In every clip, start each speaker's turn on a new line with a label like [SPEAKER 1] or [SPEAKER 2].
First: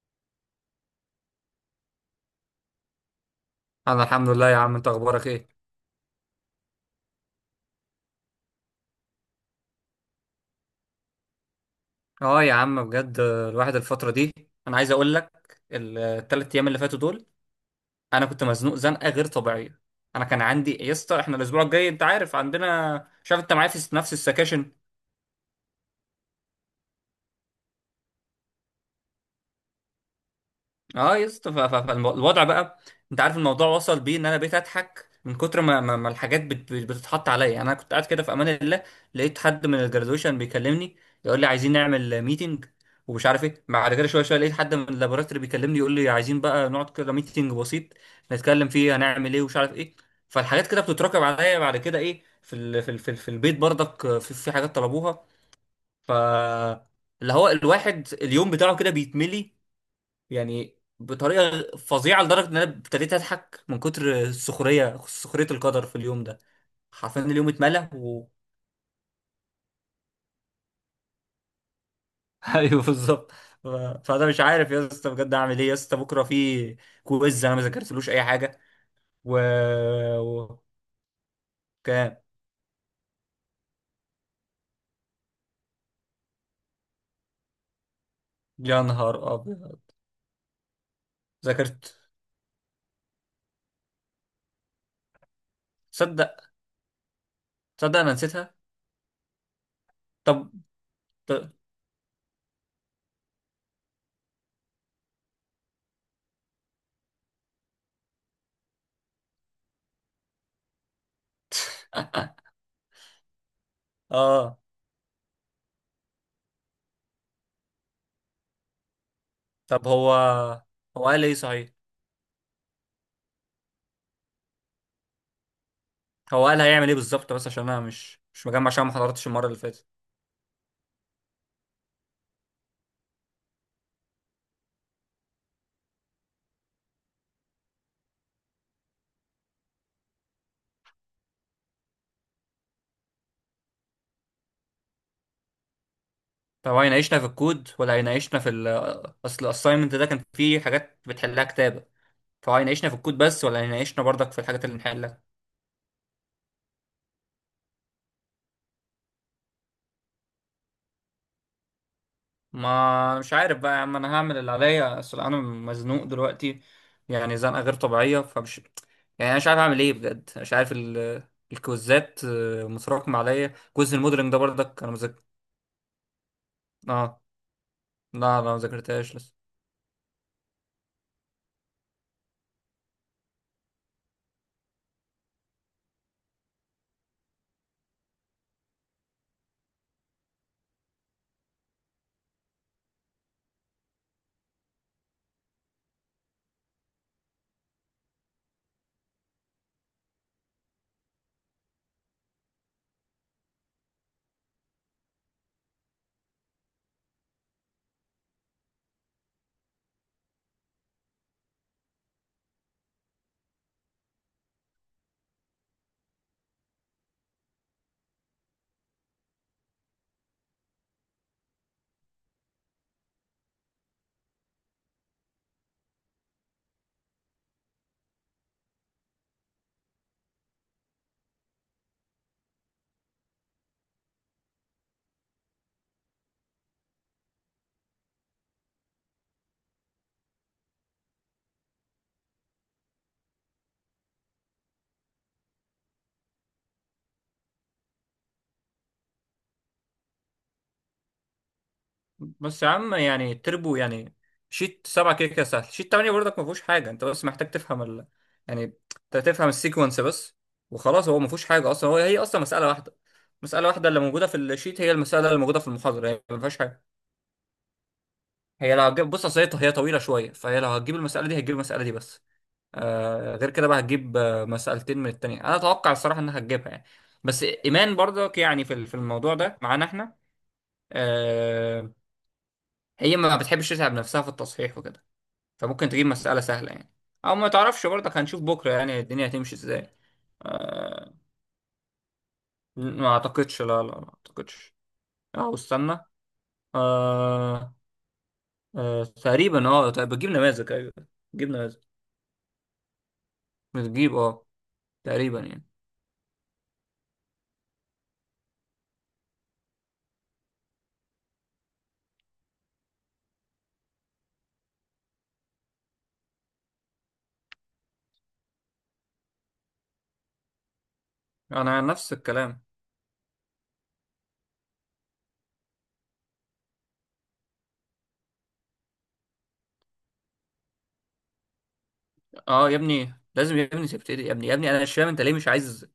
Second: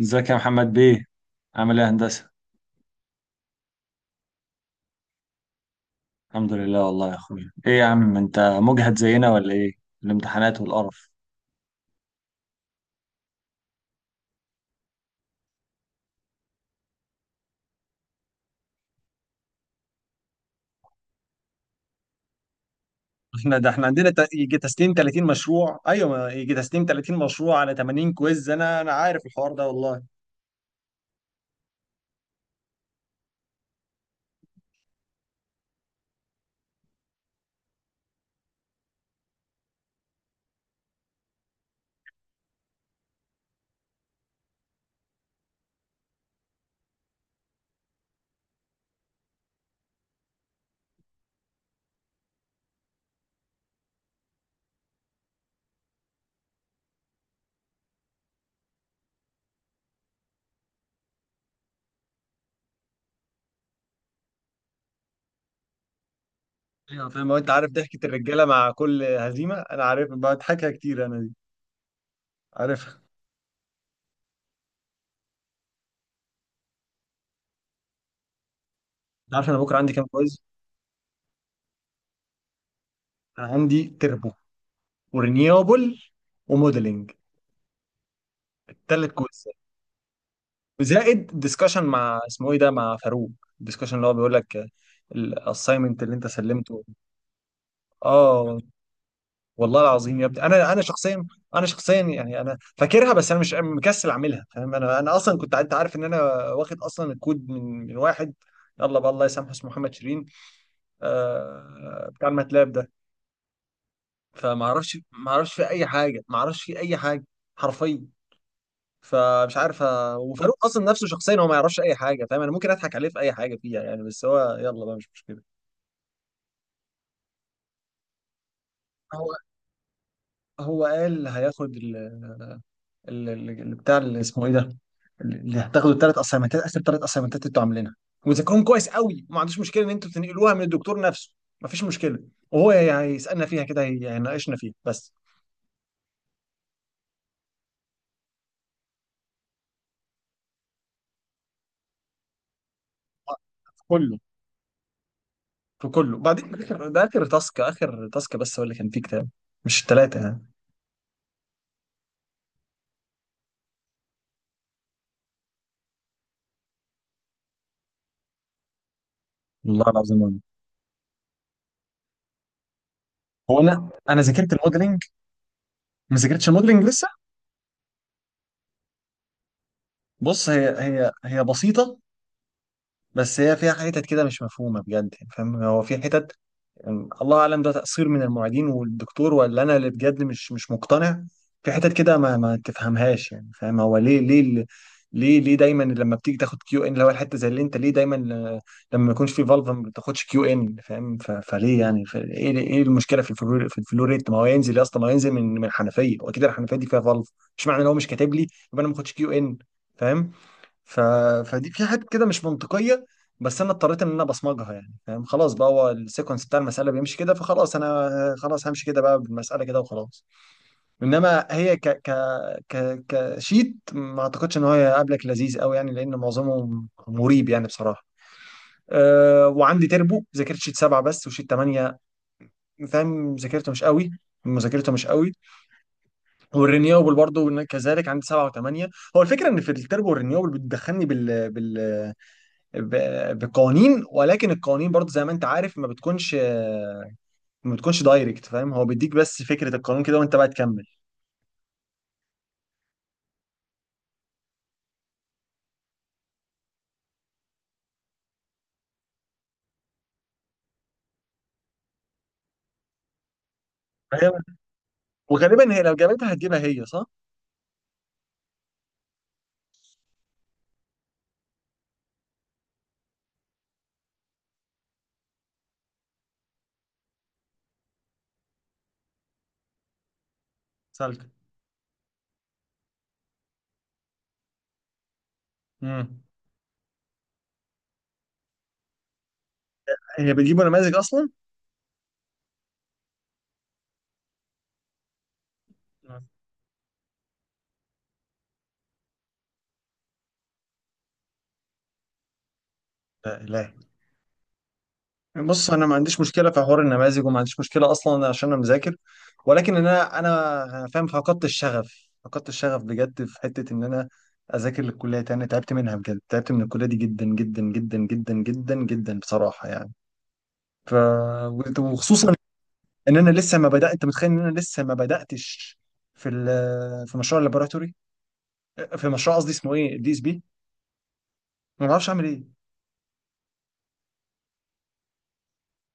[SPEAKER 1] ازيك يا محمد بيه؟ عامل ايه يا هندسة؟
[SPEAKER 2] انا الحمد لله يا عم. انت اخبارك ايه؟
[SPEAKER 1] الحمد لله والله يا اخويا. ايه يا عم، انت مجهد زينا ولا ايه؟ الامتحانات والقرف.
[SPEAKER 2] اه يا عم بجد الواحد الفتره دي انا عايز اقول لك، الثلاث ايام اللي فاتوا دول انا كنت مزنوق زنقه غير طبيعيه. انا كان عندي يا اسطى، احنا الاسبوع الجاي انت عارف عندنا، شايف انت
[SPEAKER 1] احنا
[SPEAKER 2] معايا
[SPEAKER 1] ده احنا
[SPEAKER 2] في
[SPEAKER 1] عندنا
[SPEAKER 2] نفس
[SPEAKER 1] يجي
[SPEAKER 2] السكاشن.
[SPEAKER 1] تسليم 30 مشروع. ايوه، ما يجي تسليم 30 مشروع على 80 كويز. انا عارف الحوار ده والله.
[SPEAKER 2] اه يا اسطى، فالوضع بقى انت عارف الموضوع وصل بيه ان انا بقيت اضحك من كتر ما الحاجات بتتحط عليا. يعني انا كنت قاعد كده في امان الله، لقيت حد من الجرادويشن بيكلمني يقول لي عايزين نعمل ميتنج ومش عارف ايه، بعد كده شويه شويه لقيت حد من اللابوراتوري بيكلمني يقول لي عايزين بقى نقعد كده ميتنج بسيط نتكلم فيه هنعمل ايه ومش عارف ايه. فالحاجات كده بتتراكم عليا، بعد كده ايه، في البيت برضك في حاجات طلبوها. ف اللي هو الواحد اليوم بتاعه كده بيتملي يعني بطريقه فظيعه، لدرجه ان انا ابتديت اضحك من كتر السخريه، سخريه القدر في اليوم ده.
[SPEAKER 1] ايوه
[SPEAKER 2] حرفيا
[SPEAKER 1] فاهم. هو
[SPEAKER 2] اليوم
[SPEAKER 1] انت عارف
[SPEAKER 2] اتملى
[SPEAKER 1] ضحكة
[SPEAKER 2] و
[SPEAKER 1] الرجالة مع كل هزيمة؟ انا عارف، بضحكها كتير انا دي.
[SPEAKER 2] ايوه
[SPEAKER 1] عارفها.
[SPEAKER 2] بالظبط. ف- فانا مش عارف يا اسطى بجد اعمل ايه. يا اسطى بكره في كويز انا ما ذاكرتلوش اي حاجه
[SPEAKER 1] انت
[SPEAKER 2] و,
[SPEAKER 1] عارف انا بكره عندي كام كويز؟
[SPEAKER 2] و... كام؟
[SPEAKER 1] انا عندي تربو ورينيوبل وموديلنج،
[SPEAKER 2] يا
[SPEAKER 1] الثلاث
[SPEAKER 2] نهار
[SPEAKER 1] كويز،
[SPEAKER 2] ابيض.
[SPEAKER 1] زائد ديسكشن
[SPEAKER 2] ذاكرت.
[SPEAKER 1] مع اسمه ايه ده، مع فاروق. الديسكشن اللي هو بيقول لك الاساينمنت اللي انت
[SPEAKER 2] تصدق،
[SPEAKER 1] سلمته.
[SPEAKER 2] تصدق انا نسيتها.
[SPEAKER 1] اه. والله العظيم يا ابني،
[SPEAKER 2] طب
[SPEAKER 1] انا شخصيا،
[SPEAKER 2] ط-
[SPEAKER 1] يعني انا فاكرها، بس انا مش مكسل اعملها، فاهم. انا اصلا كنت، انت عارف ان انا واخد اصلا الكود من واحد، يلا بقى الله يسامحه، اسمه محمد شيرين، آه بتاع الماتلاب ده.
[SPEAKER 2] اه
[SPEAKER 1] فما اعرفش ما اعرفش في اي حاجه، ما اعرفش في اي حاجه، حرفيا. فمش عارف
[SPEAKER 2] طب هو،
[SPEAKER 1] وفاروق اصلا
[SPEAKER 2] هو
[SPEAKER 1] نفسه
[SPEAKER 2] قال ايه
[SPEAKER 1] شخصيا هو ما
[SPEAKER 2] صحيح؟
[SPEAKER 1] يعرفش اي حاجه، فاهم. انا ممكن اضحك عليه في اي حاجه فيها يعني، بس هو يلا بقى مش مشكله.
[SPEAKER 2] هو قال هيعمل ايه بالظبط؟ بس عشان انا مش مجمع عشان ما
[SPEAKER 1] هو
[SPEAKER 2] حضرتش المره اللي فاتت.
[SPEAKER 1] هو قال هياخد بتاع اللي اسمه ايه ده، اللي هتاخدوا الثلاث اسايمنتات. اخر ثلاث اسايمنتات انتوا عاملينها، وذاكرهم كويس قوي، وما عندوش مشكله ان انتوا بتنقلوها من الدكتور نفسه. ما فيش مشكله. وهو هيسالنا فيها كده، هيناقشنا فيها بس.
[SPEAKER 2] طب هو هيناقشنا في الكود ولا هيناقشنا في ال، اصل الاساينمنت ده كان فيه حاجات بتحلها كتابة، فهو هيناقشنا في الكود بس ولا
[SPEAKER 1] في
[SPEAKER 2] هيناقشنا
[SPEAKER 1] كله
[SPEAKER 2] برضك في الحاجات اللي نحلها؟
[SPEAKER 1] في كله. بعدين ده آخر تاسك، اخر تاسك بس هو اللي كان فيه كتاب، مش الثلاثه يعني.
[SPEAKER 2] ما مش عارف بقى يا عم، انا هعمل اللي عليا اصل انا مزنوق دلوقتي، يعني زنقة غير طبيعية. فمش، يعني انا مش عارف اعمل
[SPEAKER 1] والله
[SPEAKER 2] ايه بجد،
[SPEAKER 1] العظيم.
[SPEAKER 2] مش عارف ال... الكوزات آه، متراكمة عليا.
[SPEAKER 1] هو انا
[SPEAKER 2] كوز
[SPEAKER 1] انا
[SPEAKER 2] الموديلنج ده
[SPEAKER 1] ذاكرت
[SPEAKER 2] برضك انا
[SPEAKER 1] الموديلنج،
[SPEAKER 2] مذاكر.
[SPEAKER 1] ما ذاكرتش الموديلنج لسه.
[SPEAKER 2] اه لا لا ما ذاكرتهاش لسه.
[SPEAKER 1] بص، هي بسيطه، بس هي فيها حتت كده مش مفهومه بجد يعني، فاهم. هو في حتت، يعني الله اعلم، ده تقصير من المعيدين والدكتور ولا انا اللي بجد مش مقتنع. في حتت كده ما تفهمهاش يعني، فاهم. هو ليه ليه ال- ليه ليه دايما لما بتيجي تاخد كيو ان، اللي هو الحته زي اللي انت، ليه دايما لما ما يكونش في فالف ما بتاخدش كيو ان، فاهم. فليه يعني ايه المشكله في الفلوريت؟ ما هو ينزل يا اسطى، ما هو ينزل من الحنفيه، واكيد الحنفيه دي فيها فالف. مش معنى ان هو مش كاتب لي يبقى انا ما باخدش كيو ان، فاهم. ف... فدي في حاجات كده مش منطقية. بس انا اضطريت ان انا بصمجها يعني، فاهم. خلاص بقى، هو السيكونس بتاع المسألة بيمشي كده، فخلاص انا خلاص همشي كده بقى بالمسألة كده وخلاص. انما هي ك ك ك كشيت. ما اعتقدش ان هو هيقابلك لذيذ قوي يعني، لان معظمه مريب يعني بصراحة. أه، وعندي تربو، ذاكرت شيت 7 بس وشيت 8، فاهم. ذاكرته مش قوي مذاكرته مش قوي. والرينيوبل برضه كذلك، عندي 7 و8. هو الفكرة ان في التربو والرينيوبل بتدخلني بقوانين، ولكن القوانين برضه زي ما انت عارف ما بتكونش دايركت، فاهم. هو بيديك بس فكرة القانون كده وانت بقى تكمل.
[SPEAKER 2] بس يا عم يعني التربو، يعني شيت سبعة كده كده سهل، شيت تمانية برضك ما فيهوش حاجة، انت بس محتاج تفهم ال... يعني انت تفهم السيكونس بس وخلاص، هو ما فيهوش حاجة اصلا. هو هي اصلا مسألة واحدة، مسألة واحدة اللي موجودة
[SPEAKER 1] فهي
[SPEAKER 2] في الشيت هي المسألة اللي موجودة في
[SPEAKER 1] وغالبا هي لو
[SPEAKER 2] المحاضرة، هي
[SPEAKER 1] جابتها
[SPEAKER 2] ما فيهاش
[SPEAKER 1] هتجيبها
[SPEAKER 2] حاجة.
[SPEAKER 1] هي، صح؟
[SPEAKER 2] هي لو هتجيب، بص اصل هي طويلة شوية، فهي لو هتجيب المسألة دي هتجيب المسألة دي بس. آه، غير كده بقى هتجيب آه، مسألتين من التانية. انا اتوقع الصراحة انها هتجيبها يعني. بس ايمان برضك يعني في الموضوع ده معانا احنا.
[SPEAKER 1] سالكة.
[SPEAKER 2] آه. هي ما بتحبش تتعب نفسها في التصحيح وكده، فممكن تجيب
[SPEAKER 1] امم
[SPEAKER 2] مسألة سهلة يعني. أو ما تعرفش برضك، هنشوف بكرة يعني الدنيا هتمشي إزاي.
[SPEAKER 1] هي بتجيبوا نماذج
[SPEAKER 2] آه.
[SPEAKER 1] اصلا؟
[SPEAKER 2] ما أعتقدش، لا لا ما أعتقدش. أو استنى،
[SPEAKER 1] مم.
[SPEAKER 2] آه آه، تقريبا أه. طيب بتجيب نماذج، أيوه بتجيب نماذج.
[SPEAKER 1] لا، لا.
[SPEAKER 2] بتجيب أه، تقريبا يعني.
[SPEAKER 1] بص، انا ما عنديش مشكلة في حوار النماذج وما عنديش مشكلة اصلا عشان انا مذاكر. ولكن انا فاهم، فقدت الشغف، فقدت الشغف بجد في حتة ان انا اذاكر للكلية تاني. تعبت منها بجد، تعبت من الكلية دي جدا جدا جدا جدا جدا جدا بصراحة يعني. ف
[SPEAKER 2] أنا نفس
[SPEAKER 1] وخصوصا
[SPEAKER 2] الكلام.
[SPEAKER 1] ان انا لسه ما بدات، انت متخيل ان انا لسه ما بداتش في في مشروع اللابوراتوري، في مشروع قصدي اسمه ايه، الـDSP. ما بعرفش اعمل ايه.
[SPEAKER 2] أه يا ابني لازم يا ابني تبتدي يا ابني، يا ابني أنا مش فاهم أنت ليه مش عايز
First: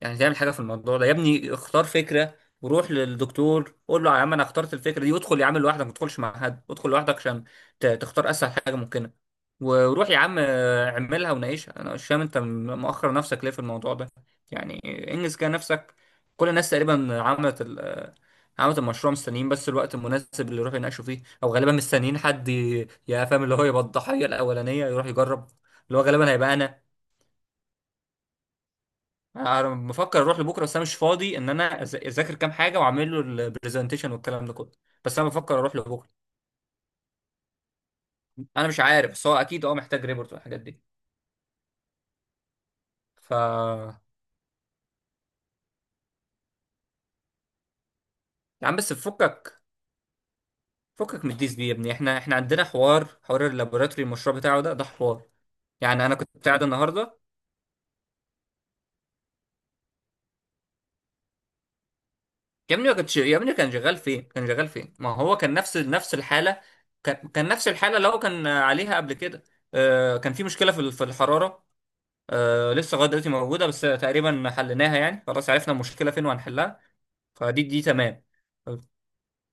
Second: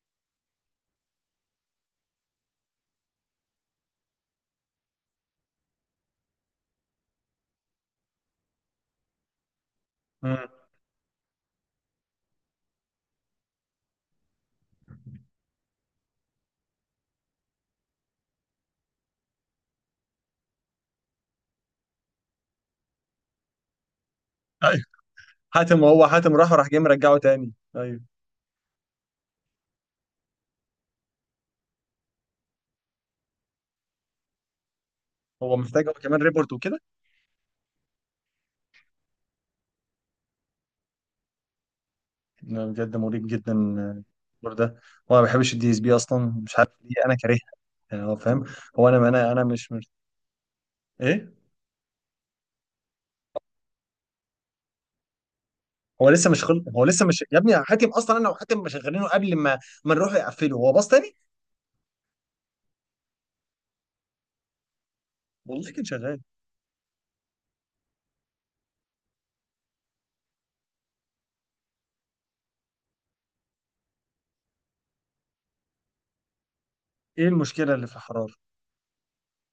[SPEAKER 2] يعني تعمل حاجة في الموضوع ده. يا ابني اختار فكرة وروح للدكتور قول له يا عم انا اخترت الفكرة دي، وادخل يا عم لوحدك ما تدخلش مع حد، ادخل لوحدك عشان تختار اسهل حاجة ممكنة، وروح يا عم
[SPEAKER 1] مم.
[SPEAKER 2] آه، اعملها وناقشها. انا مش فاهم انت مؤخر نفسك ليه في الموضوع ده. يعني انجز كده نفسك. كل الناس تقريبا عملت ال آه، عملت المشروع، مستنيين بس الوقت المناسب اللي يروح يناقشوا فيه، او غالبا مستنيين حد يا فاهم اللي هو يبقى الضحية
[SPEAKER 1] ايوه
[SPEAKER 2] الاولانية يروح يجرب.
[SPEAKER 1] حاتم،
[SPEAKER 2] اللي هو
[SPEAKER 1] هو
[SPEAKER 2] غالبا
[SPEAKER 1] حاتم راح،
[SPEAKER 2] هيبقى
[SPEAKER 1] وراح
[SPEAKER 2] انا.
[SPEAKER 1] جاي مرجعه تاني. ايوه.
[SPEAKER 2] انا بفكر اروح لبكره بس انا مش فاضي ان انا اذاكر كام حاجه واعمل له البرزنتيشن والكلام ده كله، بس انا
[SPEAKER 1] هو
[SPEAKER 2] بفكر اروح
[SPEAKER 1] محتاج هو
[SPEAKER 2] لبكره.
[SPEAKER 1] كمان ريبورت وكده.
[SPEAKER 2] انا مش عارف بس هو اكيد اه محتاج ريبورت والحاجات دي.
[SPEAKER 1] لا، بجد مريب جدا
[SPEAKER 2] يا
[SPEAKER 1] الريبورت ده. وانا ما بحبش الـDSP اصلا، مش عارف ليه، انا كارهها يعني. هو فاهم.
[SPEAKER 2] عم
[SPEAKER 1] هو
[SPEAKER 2] بس
[SPEAKER 1] انا
[SPEAKER 2] فكك،
[SPEAKER 1] مش.
[SPEAKER 2] فكك من
[SPEAKER 1] ايه.
[SPEAKER 2] الديس دي يا ابني. احنا عندنا حوار، حوار اللابوراتوري المشروع بتاعه ده ده حوار. يعني انا كنت قاعد
[SPEAKER 1] هو لسه
[SPEAKER 2] النهارده.
[SPEAKER 1] مش، يا ابني حاتم اصلا، انا وحاتم شغالينه قبل ما نروح يقفله هو باص تاني.
[SPEAKER 2] يا ابني ما كنتش، يا ابني كان شغال فين؟ كان شغال فين؟ ما هو كان
[SPEAKER 1] والله
[SPEAKER 2] نفس
[SPEAKER 1] كان
[SPEAKER 2] نفس
[SPEAKER 1] شغال.
[SPEAKER 2] الحاله، كان كان نفس الحاله اللي هو كان عليها قبل كده. آه، كان في مشكله في الحراره. آه لسه لغايه دلوقتي موجوده بس تقريبا حليناها، يعني خلاص عرفنا المشكله فين وهنحلها.
[SPEAKER 1] ايه
[SPEAKER 2] فدي
[SPEAKER 1] المشكلة
[SPEAKER 2] دي
[SPEAKER 1] اللي في
[SPEAKER 2] تمام.
[SPEAKER 1] الحرارة؟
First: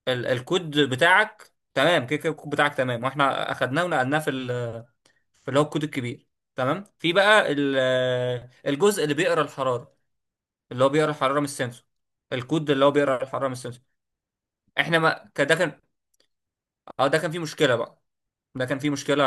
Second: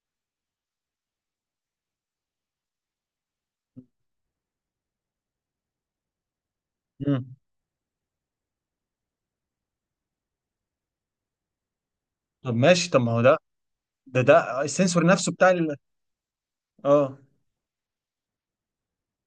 [SPEAKER 2] ال الكود بتاعك تمام، كده كده الكود بتاعك تمام، واحنا اخدناه ونقلناه في اللي هو الكود الكبير، تمام. في
[SPEAKER 1] مم.
[SPEAKER 2] بقى ال-، الجزء اللي بيقرا الحراره، اللي هو بيقرا الحراره من السنسور،
[SPEAKER 1] طب
[SPEAKER 2] الكود اللي
[SPEAKER 1] ماشي.
[SPEAKER 2] هو
[SPEAKER 1] طب ما هو
[SPEAKER 2] بيقرا
[SPEAKER 1] ده
[SPEAKER 2] الحراره من السنسور.
[SPEAKER 1] ده ده
[SPEAKER 2] احنا
[SPEAKER 1] السنسور
[SPEAKER 2] ما
[SPEAKER 1] نفسه
[SPEAKER 2] كان-
[SPEAKER 1] بتاع
[SPEAKER 2] ده كان، اه
[SPEAKER 1] اه.
[SPEAKER 2] ده كان فيه مشكله بقى، ده كان فيه مشكلة.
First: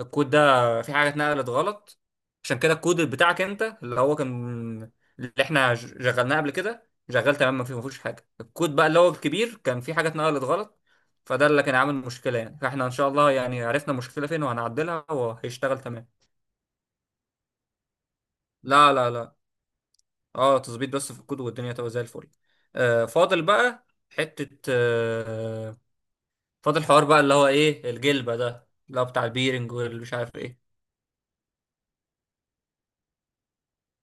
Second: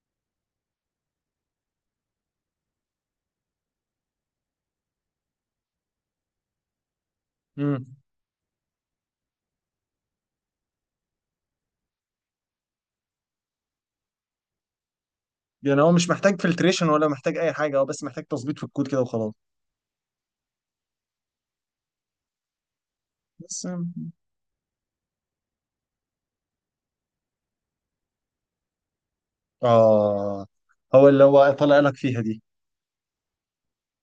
[SPEAKER 2] الكود ده في حاجة اتنقلت غلط، عشان كده الكود بتاعك انت اللي هو كان، اللي احنا شغلناه قبل كده شغال تمام، ما
[SPEAKER 1] مم.
[SPEAKER 2] فيهوش حاجة. الكود بقى اللي هو الكبير كان فيه حاجة اتنقلت غلط، فده اللي كان عامل مشكلة يعني. فاحنا ان شاء الله يعني عرفنا المشكلة فين وهنعدلها وهيشتغل
[SPEAKER 1] يعني هو
[SPEAKER 2] تمام.
[SPEAKER 1] مش محتاج فلتريشن ولا محتاج اي حاجة، هو بس محتاج تظبيط في الكود
[SPEAKER 2] لا
[SPEAKER 1] كده
[SPEAKER 2] لا
[SPEAKER 1] وخلاص؟
[SPEAKER 2] لا، اه تظبيط بس في الكود والدنيا تبقى زي الفل. آه فاضل
[SPEAKER 1] بس.
[SPEAKER 2] بقى حتة آه، فاضل حوار بقى اللي هو ايه الجلبة ده اللي هو بتاع البيرنج والمش عارف
[SPEAKER 1] اه،
[SPEAKER 2] ايه.
[SPEAKER 1] هو اللي هو طلع لك فيها دي.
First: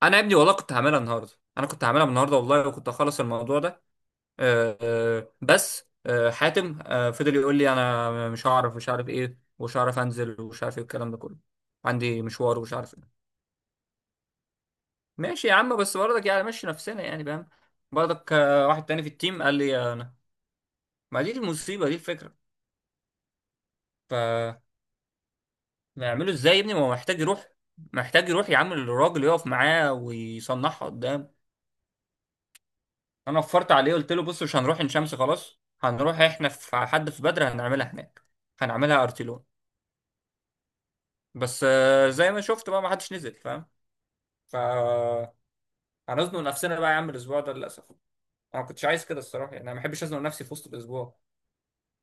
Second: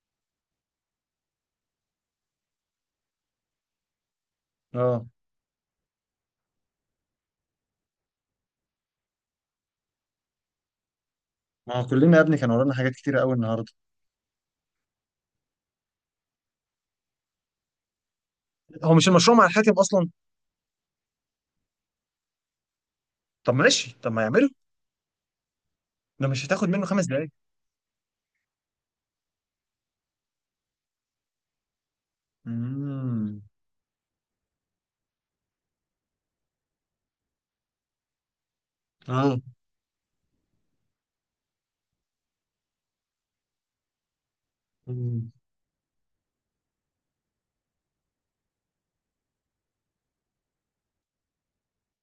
[SPEAKER 2] انا يا ابني والله كنت هعملها النهارده، انا كنت هعملها النهارده والله وكنت هخلص الموضوع ده. آه،
[SPEAKER 1] اه.
[SPEAKER 2] آه، بس آه، حاتم آه، فضل يقول لي انا مش هعرف، مش عارف ايه، ومش هعرف انزل، ومش عارف ايه الكلام ده كله.
[SPEAKER 1] ما هو كلنا يا
[SPEAKER 2] عندي
[SPEAKER 1] ابني كان
[SPEAKER 2] مشوار ومش
[SPEAKER 1] ورانا حاجات
[SPEAKER 2] عارف
[SPEAKER 1] كتيرة
[SPEAKER 2] ايه.
[SPEAKER 1] قوي النهارده.
[SPEAKER 2] ماشي يا عم بس برضك يعني مشي نفسنا يعني فاهم. برضك آه، واحد
[SPEAKER 1] هو
[SPEAKER 2] تاني
[SPEAKER 1] مش
[SPEAKER 2] في
[SPEAKER 1] المشروع
[SPEAKER 2] التيم
[SPEAKER 1] مع
[SPEAKER 2] قال
[SPEAKER 1] الحاتم
[SPEAKER 2] لي
[SPEAKER 1] اصلا؟
[SPEAKER 2] انا، ما دي المصيبه دي الفكره.
[SPEAKER 1] طب ماشي، طب
[SPEAKER 2] ف
[SPEAKER 1] ما يعمله، ده
[SPEAKER 2] نعمله
[SPEAKER 1] مش
[SPEAKER 2] ازاي يا
[SPEAKER 1] هتاخد
[SPEAKER 2] ابني؟ ما
[SPEAKER 1] منه
[SPEAKER 2] هو
[SPEAKER 1] خمس
[SPEAKER 2] محتاج
[SPEAKER 1] دقايق
[SPEAKER 2] يروح، محتاج يروح يعمل، الراجل يقف معاه ويصنعها قدامه. انا
[SPEAKER 1] امم.
[SPEAKER 2] وفرت عليه قلت له بص مش هنروح عين شمس، خلاص هنروح احنا في حد في بدر هنعملها هناك، هنعملها ارتيلون. بس آه، زي ما شفت بقى ما حدش نزل فاهم. ف
[SPEAKER 1] اه.
[SPEAKER 2] هنزنق نفسنا بقى يا عم الاسبوع ده للاسف. انا ما كنتش عايز كده الصراحه، يعني انا ما بحبش ازنق نفسي في وسط الاسبوع.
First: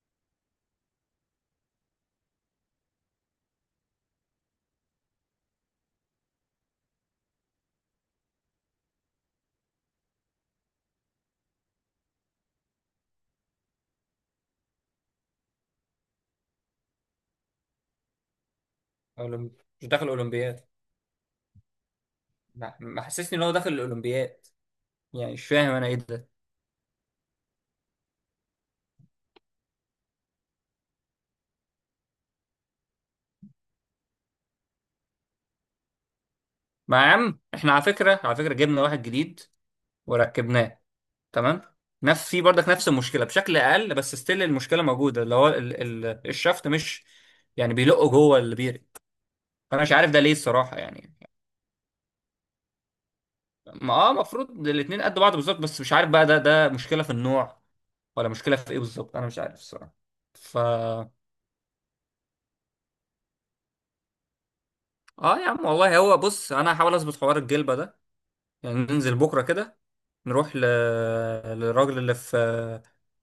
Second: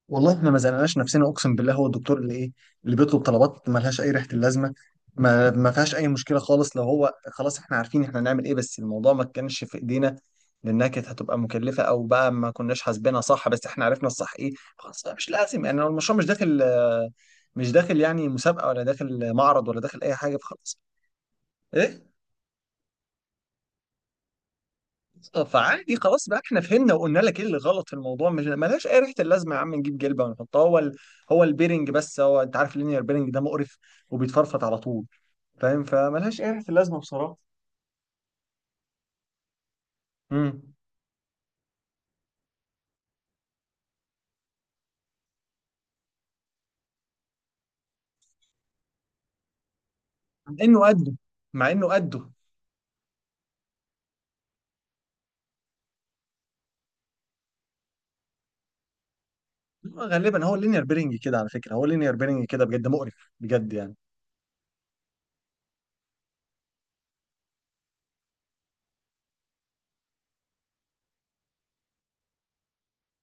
[SPEAKER 1] والله احنا ما زنقناش نفسنا، اقسم بالله. هو الدكتور اللي ايه، اللي بيطلب طلبات ما لهاش اي ريحه اللازمه. ما فيهاش اي مشكله خالص، لو هو خلاص احنا عارفين احنا هنعمل ايه، بس الموضوع ما كانش في ايدينا. لانها كانت هتبقى مكلفه، او بقى ما كناش حاسبينها صح. بس احنا عرفنا الصح ايه، خلاص بقى مش لازم يعني، هو المشروع مش داخل يعني مسابقه، ولا
[SPEAKER 2] أو
[SPEAKER 1] داخل
[SPEAKER 2] لم-
[SPEAKER 1] معرض، ولا
[SPEAKER 2] مش
[SPEAKER 1] داخل
[SPEAKER 2] داخل
[SPEAKER 1] اي حاجه،
[SPEAKER 2] اولمبياد،
[SPEAKER 1] فخلاص. ايه.
[SPEAKER 2] ما ما حسسني ان هو داخل الاولمبياد، يعني مش فاهم انا ايه
[SPEAKER 1] فعادي
[SPEAKER 2] ده.
[SPEAKER 1] خلاص بقى، احنا فهمنا وقلنا لك ايه اللي غلط في الموضوع. مش ملهاش اي ريحه اللازمه يا عم نجيب جلبه ونحطها، هو البيرنج بس. هو انت عارف اللينير بيرنج ده مقرف وبيتفرفط على طول، فاهم. فملهاش اي ريحه
[SPEAKER 2] ما
[SPEAKER 1] اللازمه
[SPEAKER 2] يا
[SPEAKER 1] بصراحه.
[SPEAKER 2] عم احنا على فكره، على فكره جبنا واحد جديد
[SPEAKER 1] امم.
[SPEAKER 2] وركبناه. تمام. نفس، في برضك نفس المشكله بشكل اقل بس ستيل المشكله موجوده، اللي هو ال الشفط مش، يعني بيلقوا جوه البير، فانا مش عارف ده ليه
[SPEAKER 1] مع
[SPEAKER 2] الصراحه
[SPEAKER 1] انه قده،
[SPEAKER 2] يعني.
[SPEAKER 1] مع انه قده.
[SPEAKER 2] ما اه المفروض الاتنين قد بعض بالظبط، بس مش عارف بقى ده، ده مشكله في النوع ولا مشكله في ايه بالظبط، انا مش عارف الصراحه.
[SPEAKER 1] هو غالبا، هو
[SPEAKER 2] ف
[SPEAKER 1] اللينير
[SPEAKER 2] اه
[SPEAKER 1] بيرنج كده على فكره، هو اللينير بيرنج كده بجد مقرف، بجد يعني.
[SPEAKER 2] يا عم والله، هو بص انا هحاول اظبط حوار الجلبه ده، يعني ننزل بكره كده نروح ل... للراجل اللي في،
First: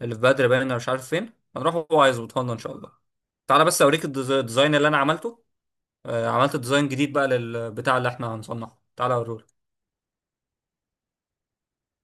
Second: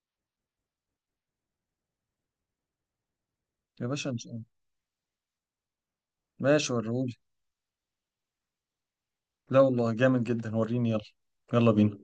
[SPEAKER 2] اللي في بدر، باين أنا مش عارف فين هنروح، هو هيظبطها لنا ان شاء الله. تعالى بس
[SPEAKER 1] يا
[SPEAKER 2] اوريك
[SPEAKER 1] باشا مش.
[SPEAKER 2] الديزاين اللي انا عملته، آه، عملت
[SPEAKER 1] ماشي
[SPEAKER 2] ديزاين
[SPEAKER 1] وريهولي.
[SPEAKER 2] جديد بقى للبتاع اللي احنا هنصنعه، تعالى
[SPEAKER 1] لا
[SPEAKER 2] اوريهولك.
[SPEAKER 1] والله، جامد جدا، وريني. يلا، يلا بينا.